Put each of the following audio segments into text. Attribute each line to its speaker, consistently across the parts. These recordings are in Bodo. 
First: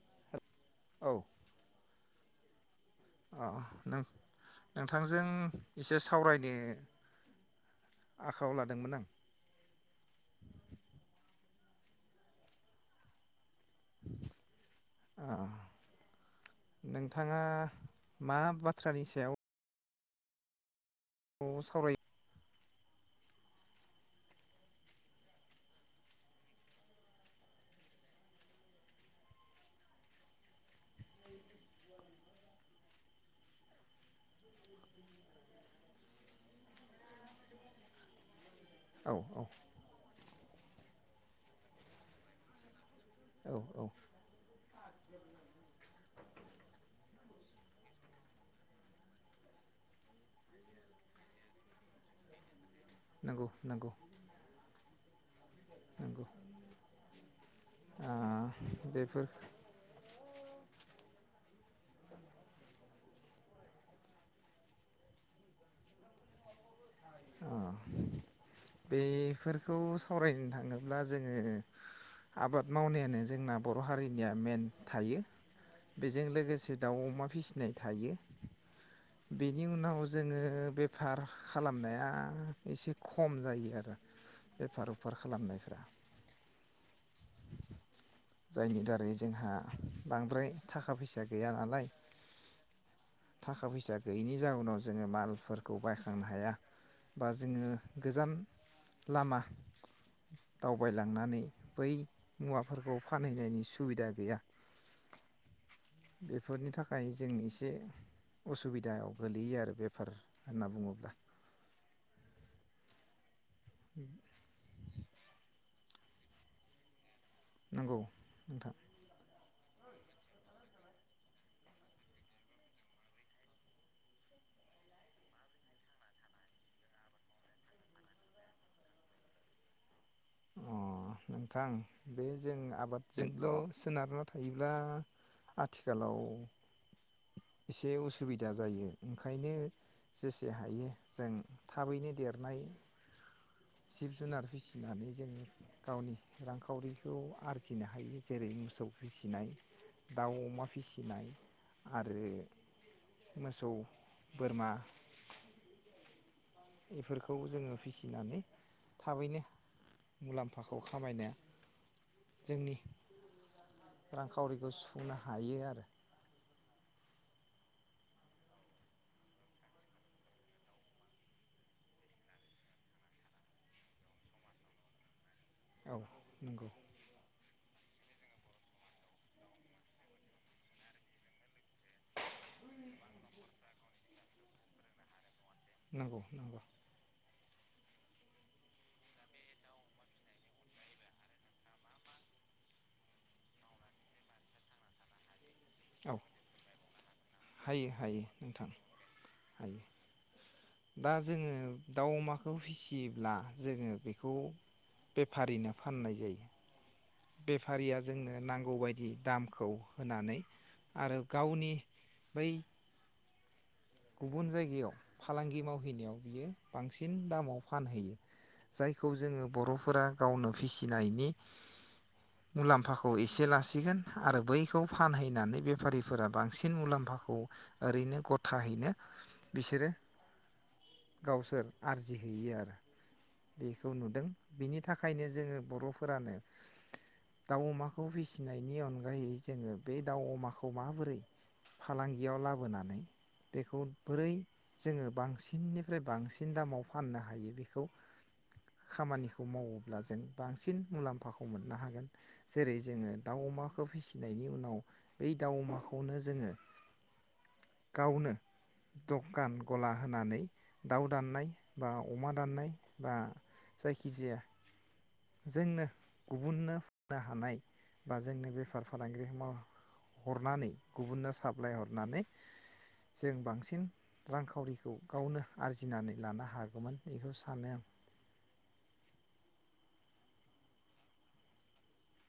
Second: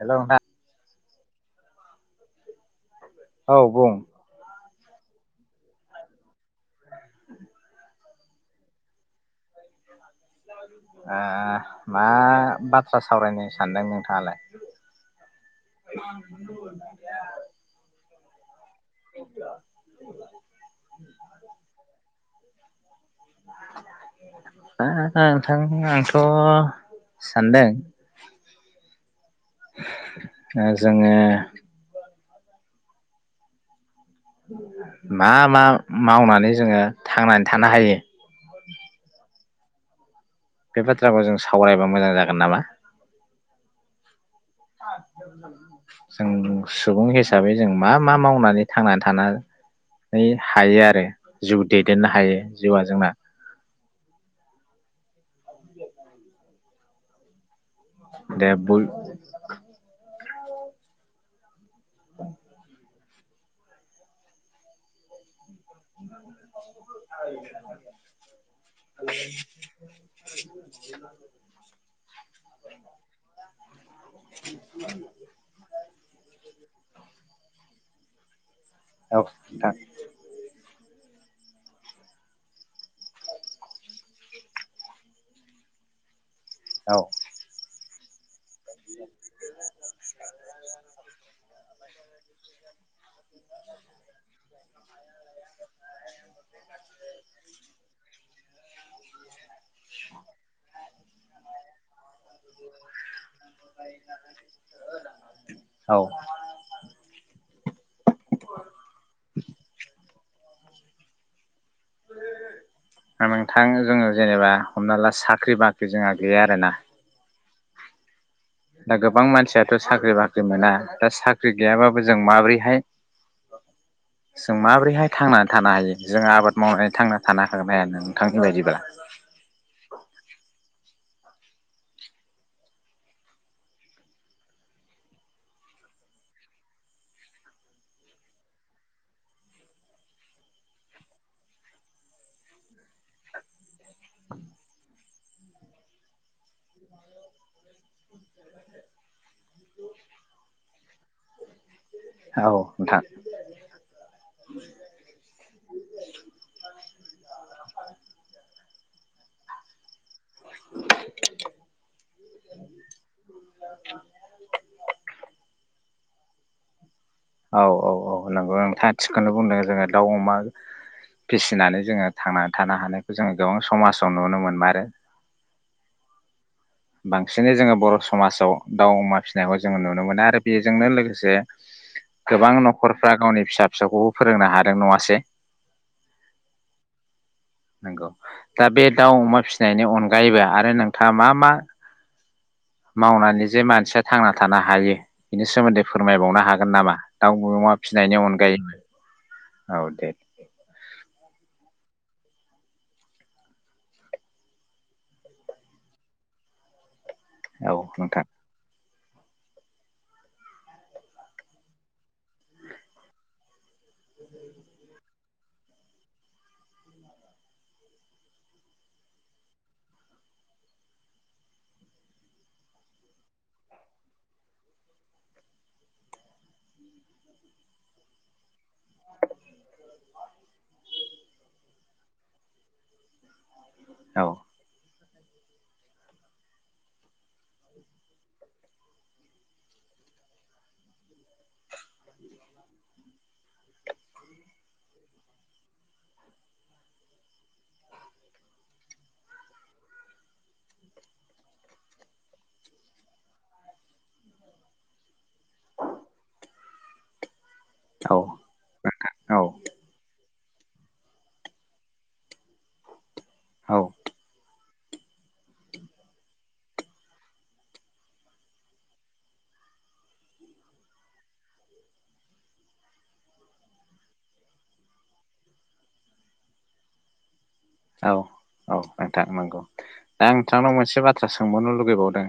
Speaker 1: हेल ना
Speaker 2: औ अ
Speaker 1: औ बुं
Speaker 2: नोंथां नोंथांजों एसे सावरायनो बे आखायाव लादोंमोन आं
Speaker 1: ए मा बाथ्रा सावरायनो? सानदों नोंथाङालाय?
Speaker 2: अ नोंथाङा मा बाथ्रानि सायाव
Speaker 1: [inaudible]
Speaker 2: न सावराय
Speaker 1: नोंथां आंथ सानदों जोङो मा मा मावनानै जोङो थांनानै थानो हायो
Speaker 2: औ औ
Speaker 1: बे बाथ्राखौ जों सावरायबा मोजां जागोन नामा
Speaker 2: औ औ
Speaker 1: जों सुबुं हिसाबै जों मा मा मावनानै थांनानै हायो आरो जिउ दैदेननो हायो जिउआ जोंना
Speaker 2: नंगौ नंगौ नंगौ ओ
Speaker 1: दे बय
Speaker 2: बेफोर
Speaker 1: [inaudible]
Speaker 2: ओ
Speaker 1: [inaudible]
Speaker 2: बेफोरखौ सावरायनो थाङोब्ला जोङो आबाद मावनायानो जोंना बर हारिनिया मेन थायो बेजों लोगोसे दाउ अमा फिसिनाय थायो
Speaker 1: औ
Speaker 2: बेनि
Speaker 1: नोंथां
Speaker 2: उनाव जोङो बे फार खालामनाया एसे खम जायो आरो बेफार उफार खालामनायफ्रा।
Speaker 1: औ
Speaker 2: जायनि दारै जोंहा बांद्राय थाखा फैसा। गैया नालाय थाखा फैसा गैयिनि जाउनाव जोङो मालफोरखौ बायखांनो हाया बा जोङो गोजान लामा। अबयलांनानै बै मुवाफोरखौ। फानहैनायनि सुबिदा गैया
Speaker 1: औ
Speaker 2: बेफोरनि थाखाय जों एसे उसुबिदायाव गोलैयो आरो बेफार होन्ना बुङोब्ला।
Speaker 1: [unintelligible] थांङो जोङो जेनेबा हमना ला साख्रि बाख्रि जोंहा गैया आरोना।
Speaker 2: नंगौ। नोंथां
Speaker 1: दा गोबां मानसिया थ साख्रि बाख्रि मोना दा साख्रि गैयाबाबो जों माब्रैहाय जों माब्रैहाय थांनानै थानो हायो जों आबाद मावनानै थांना थानो हागोन हाया नोंथांनि बायदिब्ला?
Speaker 2: अ नोंथां बे जों आबादजों सोनारना थायोब्ला आथिखालाव एसे उसुबिदा जायो ओंखायनो जेसे हायो जों थाबैनो देरनाय जिब जुनार फिसिनानै जोंनि गावनि रांखावरिखौ आर सिनो हायो जेरै मोसौ फिसिनाय दाउ अमा फिसिनाय। आरो
Speaker 1: औ नोंथां
Speaker 2: मोसौ बोरमा। बेफोर खौ जोङो फिसिनानै थाबैनो। मुलाम्फाखौ खामायना जोंनि रांखावरिखौ सुफुंनो हायो आरो।
Speaker 1: औ औ औ नंगौ नोंथाङा थिगखौनो बुंदों जोङो दाउ अमा फिसिनानै जोङो थांनानै थानो हानायखौ जोङो गोबां समाजाव नुनो मोनमारो।
Speaker 2: औ नंगौ।
Speaker 1: बांसिनै जोङो बर' समाजाव दाउ अमा फिसिनायखौ जोङो नुनो मोनो आरो बेजोंनो लोगोसे गोबां नख'रफ्रा गावनि फिसा फिसौखौबो फोरोंनो हादों नङासै।
Speaker 2: नंगौ नगौ।
Speaker 1: नंगौ दा बे दाउ अमा फिनायनि अनगायैबो आरो नोंथाङा मा मा मावनानै जे मानसिया थांना थानो हायो। बिनि सोमोन्दै
Speaker 2: औ
Speaker 1: फोरमायबावनो हागोन नामा? दाउ अमा
Speaker 2: हायो
Speaker 1: फिनायनि
Speaker 2: हायो नोंथां
Speaker 1: अनगायैबो
Speaker 2: हायो
Speaker 1: औ दे
Speaker 2: दा जोङो दाउ अमाखौ फिसियोब्ला जोङो बेखौ बेफारिनो फाननाय जायो।
Speaker 1: औ
Speaker 2: बेफारिया
Speaker 1: नोंथां
Speaker 2: जोंनो नांगौबाय दि दामखौ होनानै आरो गावनि बै गुबुन जायगायाव फालांगि मावहैनायाव बियो बांसिन दामाव फानहैयो जायखौ जोङो बर'फोरा गावनो फिसिनायनि मुलाम्फाखौ एसे लासिगोन आरो बैखौ फानहैनानै बेफारिफोरा बांसिन मुलाम्फाखौ ओरैनो गथाहै नो बिसोरो गावसोर आरजिहैयो आरो। बेखौ
Speaker 1: औ
Speaker 2: नुदों बिनि था थाखायनो जोङो बर'फोरानो दाउ अमाखौ फिसिनायनि अनगायै जोङो बे दाउ अमाखौ माबोरै फालांगियाव लाबोनानै बेखौ बोरै जोङो बांसिननिफ्राय बांसिन दामाव फाननो हायो बेखौ। खामानिखौ मावोब्ला जों बांसिन मुलाम्फाखौ मोननो हागोन जेरै जोङो दाउ अमाखौ फिसिनायनि उनाव बै दाउ अमाखौनो जोङो
Speaker 1: औ
Speaker 2: गावनो दखान गला होनानै दाउ दाननाय बा अमा दाननाय बा
Speaker 1: औ
Speaker 2: जायखिजाया जोंनो गुबुननो नो हानाय बा जोंनो बेफार फालांगि माव हरनानै गुबुननो साप्लाइ हरनानै जों बांसिन रांखावरिखौ गावनो आरजिनानै लानो हागौमोन इखौ सानो। आं
Speaker 1: औ-औ नोंथां नंगौ दा नोंथांनाव मोनसे बाथ्रा सोंबावनो लुगैबावदों।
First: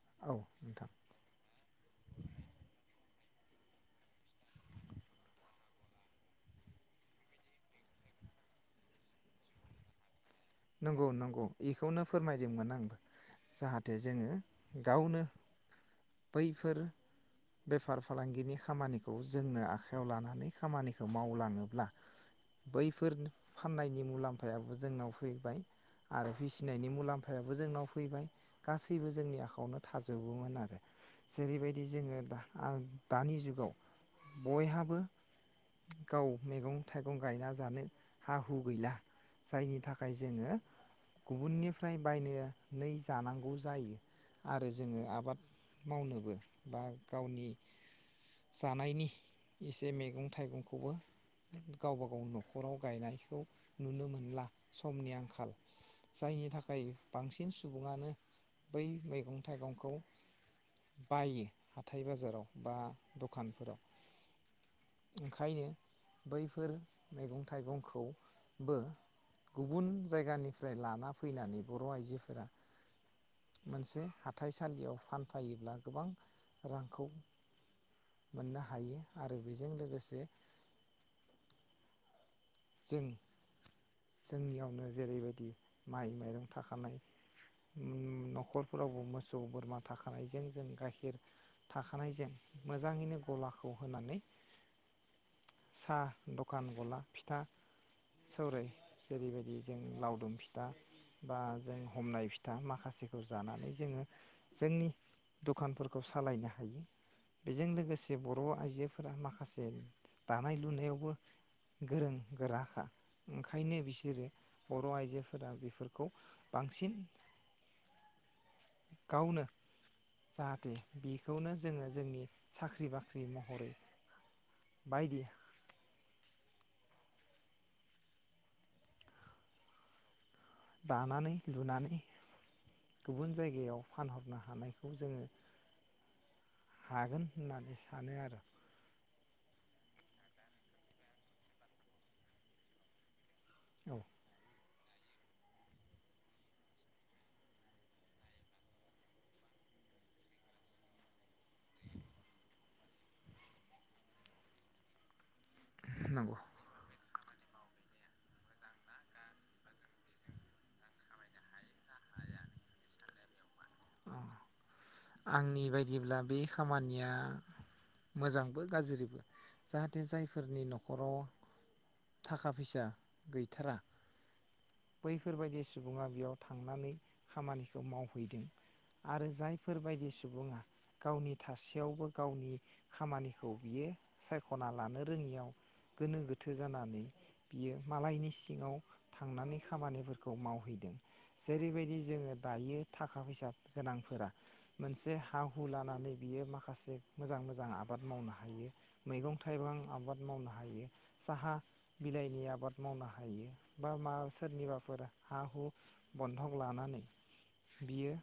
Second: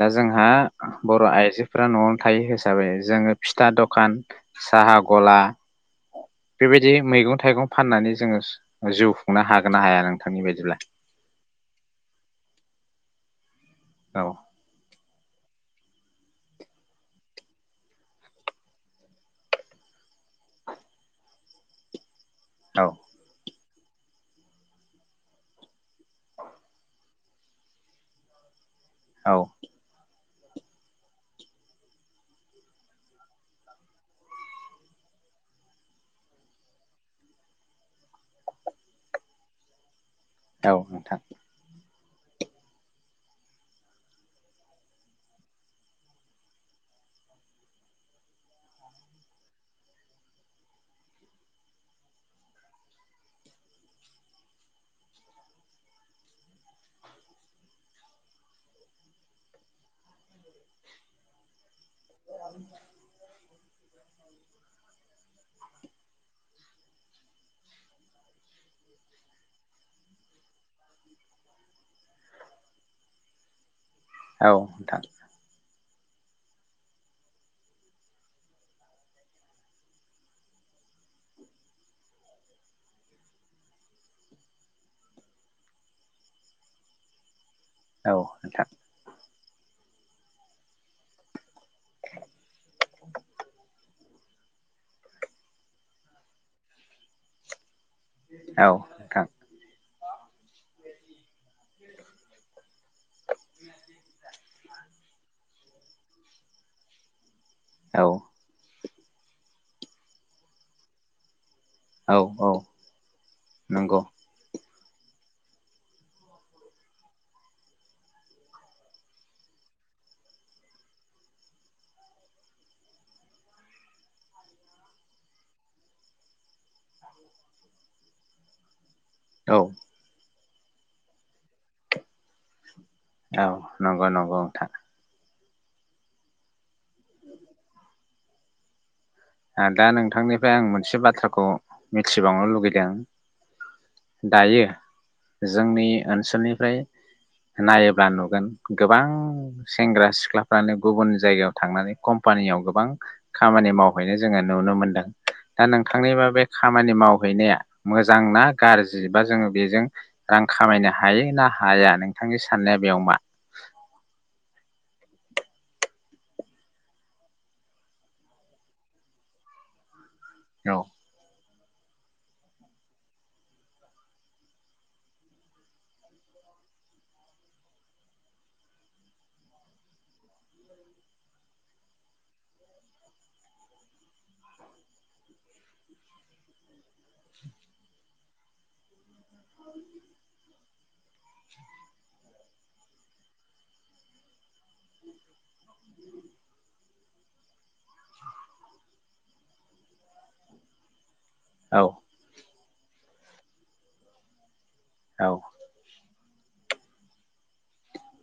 Speaker 1: दा
Speaker 2: औ
Speaker 1: जोंहा
Speaker 2: नोंथां
Speaker 1: बर' आइजोफोरा नआवनो थायो हिसाबै जोङो फिथा दखान साहा गला बेबायदि मैगं थाइगं फाननानै जोङो जिउ खुंनो हागोन ना हाया नों
Speaker 2: नंगौ-नंगौ इखौनो फोरमायदोंमोन आंबो जाहाथे
Speaker 1: औ
Speaker 2: जोङो गावनो बैफोर बेफार फालांगिनि खामानिखौ जोंनो आखायाव लानानै खामानिखौ मावलाङोब्ला
Speaker 1: औ
Speaker 2: बैफोर फाननायनि मुलाम्फायाबो जोंनाव फैबाय आरो फिसिनायनि मुलाम्फायाबो जोंनाव फैबाय। गासैबो
Speaker 1: औ
Speaker 2: जोंनि आखाइआवनो थाजोब गौमोन आरो जेरैबायदि जोङो दा आं दानि जुगाव बयहाबो गाव मैगं थाइगं गायना जानो हा हु गैला जायनि खाय जोङो
Speaker 1: औ नोंथां
Speaker 2: गुबुननि फ्राय बायनानै जानांगौ जायो आरो जोङो आबाद मावनोबो बा गावनि जानायनि एसे मैगं थाइगंखौबो गावबा गाव नखराव गायनायखौ नुनो मोनला। समनि आंखाल जायनि थाखाय बांसिन सुबुङानो बै मैगं थाइगंखौ बायो। हाथाय बाजाराव बा दखान फोराव ओंखायनो बैफोर मैगं थाइगंखौबो गुबुन जायगानिफ्राय लाना फैनानै बर' आइजोफोरा मोनसे
Speaker 1: औ
Speaker 2: हाथाइसालियाव
Speaker 1: नोंथां
Speaker 2: फानफायोब्ला गोबां रांखौ मोननो हायो आरो बेजों लोगोसे जों जोंनियावनो जेरैबायदि माइ माइरं थाखानाय
Speaker 1: औ नोंथां
Speaker 2: नखरफोरावबो मोसौ बोरमा थाखानायजों जों गाइखेर थाखानायजों मोजां मोजाङैनो गलाखौ होनानै साहा दखान गला फिथा सावराय
Speaker 1: औ नोंथां
Speaker 2: जेरैबायदि जों लावदुम फिथा बा जों हमनाय फिथा माखा माखासेखौ जानानै जोङो जोंनि दखानफोरखौ सालायनो हायो। बेजों
Speaker 1: औ
Speaker 2: लोगोसे बर' आइजोफोर फोरा माखासे दानाय लुनायावबो गोरों
Speaker 1: औ औ
Speaker 2: गोराखा ओंखायनो
Speaker 1: नंगौ
Speaker 2: बिसोरो बर आइजोफोरा बेफोरखौ बांसिन गावनो जाहाथे बेखौनो जोङो जोंनि साख्रि बाख्रि महरै बायदि
Speaker 1: औ।
Speaker 2: दानानै लुनानै गुबुन
Speaker 1: औ
Speaker 2: जायगायाव
Speaker 1: नंगौ नंगौ
Speaker 2: फानहरनो
Speaker 1: नोंथां
Speaker 2: हानायखौ जोङो हागोन होननानै सानो आरो
Speaker 1: ओ दा नोंथांनिफ्राय आं मोनसे बाथ्राखौ मिथिबावनो लुगैदों
Speaker 2: औ
Speaker 1: दायो जोंनि ओनसोलनिफ्राय नायोब्ला नुगोन गोबां सेंग्रा सिख्लाफ्रानो गुबुन जायगायाव थांनानै कम्पानियाव गोबां खामानि माव हैनाय जोङो नुनो मोनदों दा नोंथांनिबा
Speaker 2: नंगौ
Speaker 1: बे खामानि माव हैनाया मोजां ना गाज्रि बा जोङो बेजों रां खामायनो हायो ना हाया नोंथांनि साननाया बेयाव मा?
Speaker 2: औ आंनि बायदिब्ला बे खामानिया मोजांबो गाज्रिबो जाहाथे जाय फोरनि
Speaker 1: औ
Speaker 2: न'खराव थाखा फैसा गैथारा बैफोरबायदि सुबुङा बेयाव थांनानै खामानिखौ मावहैदों आरो जाय बेफोरबायदि सुबुङा गावनि थासेयावबो गावनि खामानिखौ बियो सायखना लानो रोङियाव गोनो गोथो जानानै बियो मालायनि सिङाव थांनानै खामानिफोरखौ मावहैदों जेरैबायदि जोङो दायो थाखा फैसा गोनांफोरा मोनसे हा हु लानानै बियो माखासे मोजां मोजां आबाद मावनो हायो मैगं थाइगं आबाद मावनो हायो। साहा
Speaker 1: औ
Speaker 2: बिलाइनि आबाद मावनो हायो बा मा सोरनिबा फोरा
Speaker 1: औ
Speaker 2: हा हु बन्धक लानानै बियो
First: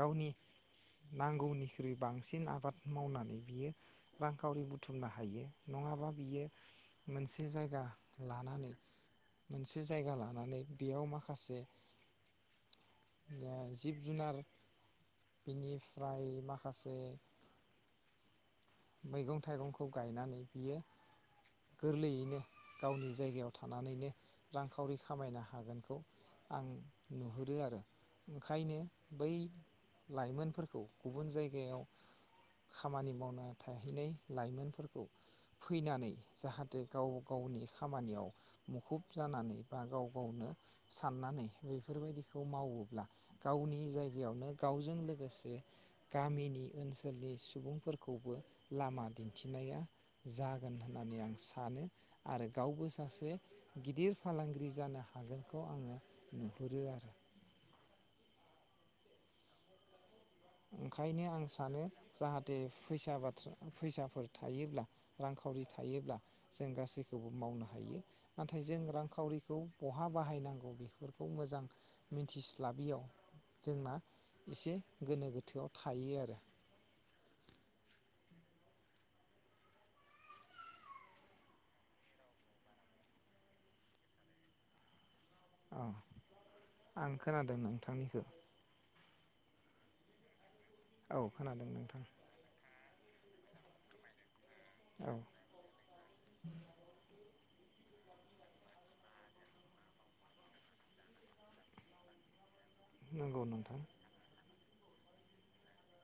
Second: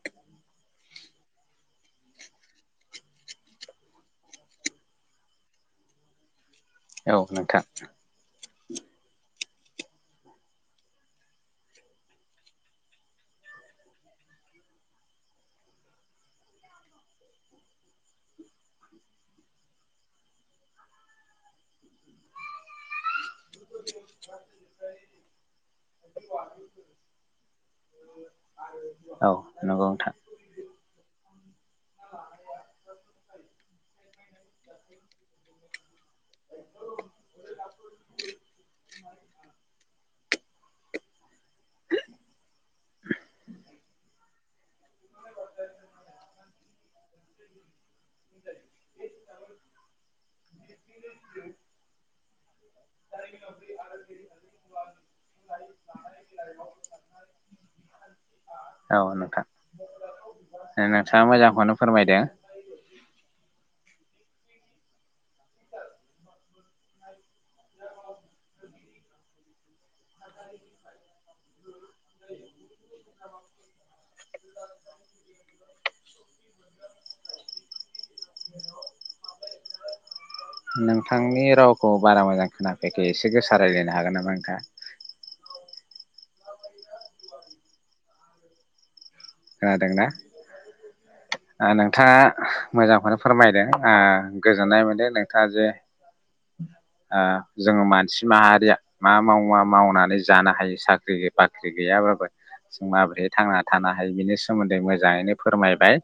Speaker 2: गावनि नांगौनिख्रुइ बांसिन आबाद मावनानै बियो रांखावरि बुथुमनो हायो नङाबा बियो
Speaker 1: औ
Speaker 2: मोनसे
Speaker 1: नोंथां
Speaker 2: जायगा लानानै मोनसे जायगा लानानै बेयाव माखासे ओ जिब-जुनार बिनिफ्राय माखासे मैगं थाइगंखौ गायनानै बियो गोरलैयैनो गावनि जायगा गायाव थानानैनो रांखावरि खामायनो हागोनखौ आं नुहुरो आरो ओंखायनो
Speaker 1: औ
Speaker 2: बै
Speaker 1: नंगौ नोंथां
Speaker 2: लाइमोनफोरखौ गुबुन जाय जायगायाव खामानि मावनो थाहैनाय लाइमोनफोरखौ फैनानै जाहाथे गाव गावनि खामानियाव मुखुब जानानै बा गाव गावनो साननानै बेफोरबायदिखौ मावोब्ला गावनि जायगायावनो गावजों लोगो लोगोसे गामिनि ओनसोल नि सुबुंफोरखौ लामा दिन्थिनाया जागोन होननानै आं सानो आरो गावबो सासे गिदिर फालांगिरि जानो हागोनखौ आङो नुहुरो आरो।
Speaker 1: औ नोंथां।
Speaker 2: ओंखायनो
Speaker 1: नोंथाङा
Speaker 2: आं
Speaker 1: मोजांखौनो
Speaker 2: सानो
Speaker 1: फोरमायदों
Speaker 2: जाहाथे फैसा बाथ्रा फैसाफोर थायोब्ला रांखावरि थायोब्ला जों गासैखौबो मावनो हायो नाथाय जों रांखावरिखौ बहा बाहायनांगौ बेफोरखौ मोजां मिथिस्लाबियाव जोंना एसे गोनो गोथ थोआव थायो आरो
Speaker 1: [inaudible] नोंथांनि रावखौ बारा मोजां खोनाफैयाखै एसे गोसा रायज्लायनो हागोन नामा नोंथाङा।
Speaker 2: औ आं खोनादों नोंथांनिखो
Speaker 1: खोनादोंना। ओ
Speaker 2: खोनादों नोंथां
Speaker 1: नोंथाङा मोजां खौनो फोरमायदों ओ गोजोननाय मोनदों
Speaker 2: औ
Speaker 1: नोंथाङा जे ओ जोङो मानसि माहारिया मा माव मा मावनानै जानो हायो साख्रि बाख्रि गैयाबाबो जों माबोरै
Speaker 2: नंगौ
Speaker 1: थांना
Speaker 2: नोंथां
Speaker 1: थानो हा सोमोन्दै मोजाङैनो फोरमायबाय।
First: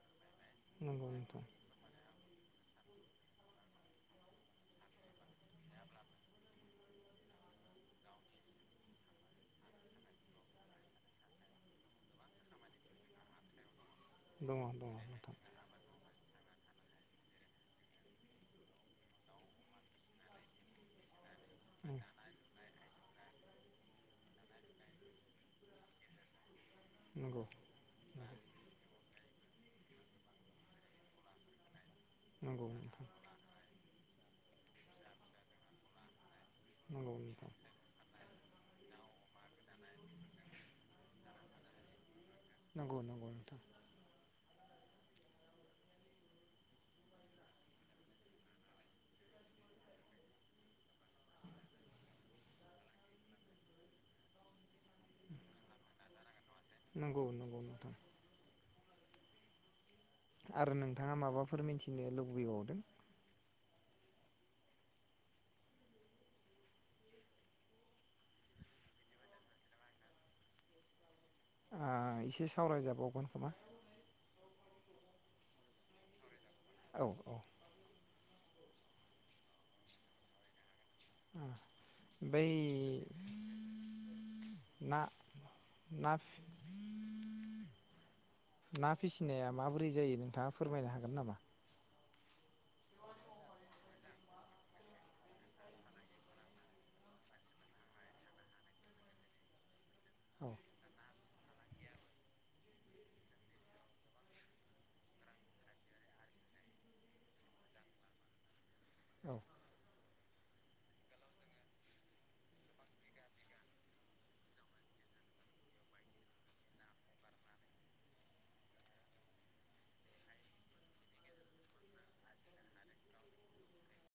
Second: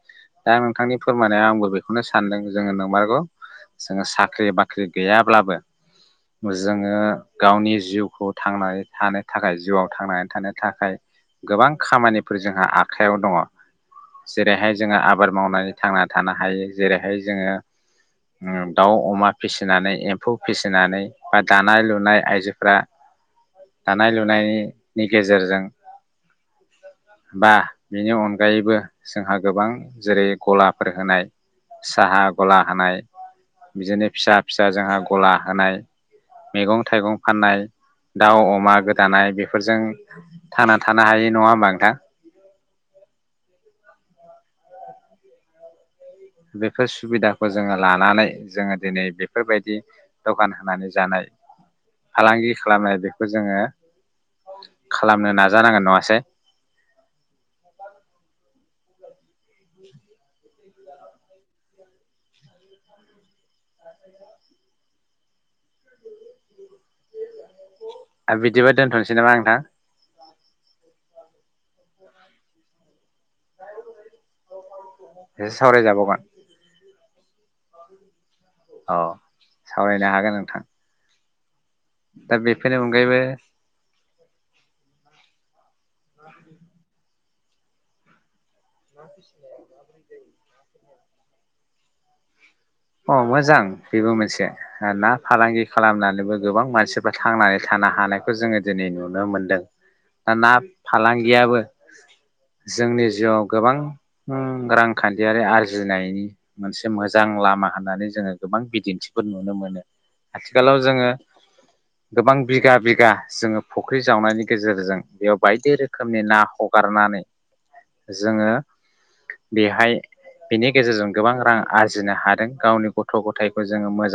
Speaker 1: दा नोंथांनि
Speaker 2: नंगौ नोंथां
Speaker 1: फोरमायनायाव आंबो बेखौनो सा सानदों जोङो नंमारगौ जोङो साख्रि बाख्रि गैयाब्लाबो जोङो गावनि जिउखौ थांनानै थानो थाखाय जिउआव थांनानै थानो थाखाय गोबां खामानिफोर जोंहा आख आखायाव दङ।
Speaker 2: दङ
Speaker 1: जेरैहाय
Speaker 2: दङ
Speaker 1: जोङो आबाद
Speaker 2: नोंथां
Speaker 1: मावनानै थांना थानो हायो जेरैहाय जोङो ओ दाउ अमा फिसिनानै एम्फौ फिसिनानै बा दानाय लुनाय आइजोफोरा दानाय लुनायनि गेजेरजों
Speaker 2: नंगौ
Speaker 1: बा। बेनि अनगायैबो जोंहा गोबां जेरै गलाफोर होनाय साहा गला
Speaker 2: नंगौ
Speaker 1: होनाय
Speaker 2: नोंथां
Speaker 1: बिदिनो फिसा फिसा जोंहा गला होनाय मैगं
Speaker 2: नंगौ
Speaker 1: थाइगं
Speaker 2: नोंथां
Speaker 1: फाननाय दाउ अमा गोदानाय बेफोरजों थांना थानो हायै नङा होमबा नोंथां
Speaker 2: नंगौ नंगौ नोंथां!
Speaker 1: बेफोर सुबिदाखौ जोङो लानानै जोङो दिनै बेफोरबायदि दखान होनानै जानाय फालांगि खालामनाय बेखौ जोङो खालामनो नाजानांगोन नङासै
Speaker 2: नंगौ नंगौ नोंथां। आरो नोंथाङा माबाफोर मिथिनो लुबैबावदों।
Speaker 1: आरो बिदिबा दोनथनोसै नामा नोंथां।
Speaker 2: आ एसे सावरायजाबावगोन खोमा।
Speaker 1: ए सावराय जाबावगोन।
Speaker 2: औ औ
Speaker 1: औ सावरायनो हागोन नोंथां।
Speaker 2: उम।
Speaker 1: दा
Speaker 2: बै
Speaker 1: बेफोरनि अनगायैबो
Speaker 2: ना ना। ना फिसिनाया माबोरै जायो नोंथाङा फोरमायनो हागोन। हागोन नामा।
Speaker 1: अ मोजां बेबो मोनसे ना फालांगि खालामनानैबो गोबां मानसिफ्रा थांनानै थानो हानायखौ जोङो दिनै नुनो मोनदों।
Speaker 2: औ
Speaker 1: ना फालांगि गैयाबो जोंनि जिउआव गोबां रांखान्थियारि आरजिनायनि मोनसे मोजां लामा होननानै जोङो गोबां बिदिन्थिफोर
Speaker 2: औ
Speaker 1: नुनो मोनो आथिखालाव जोङो गोबां बिगा बिगा जोङो फुख्रि जावनायनि गेजेरजों बेयाव बायदि रोखोमनि ना हगारनानै जोङो बेहाय बेनि गेजेरजों गोबां रां आरजिनो हादों। गावनि गथ गथायखौ जोङो मोजां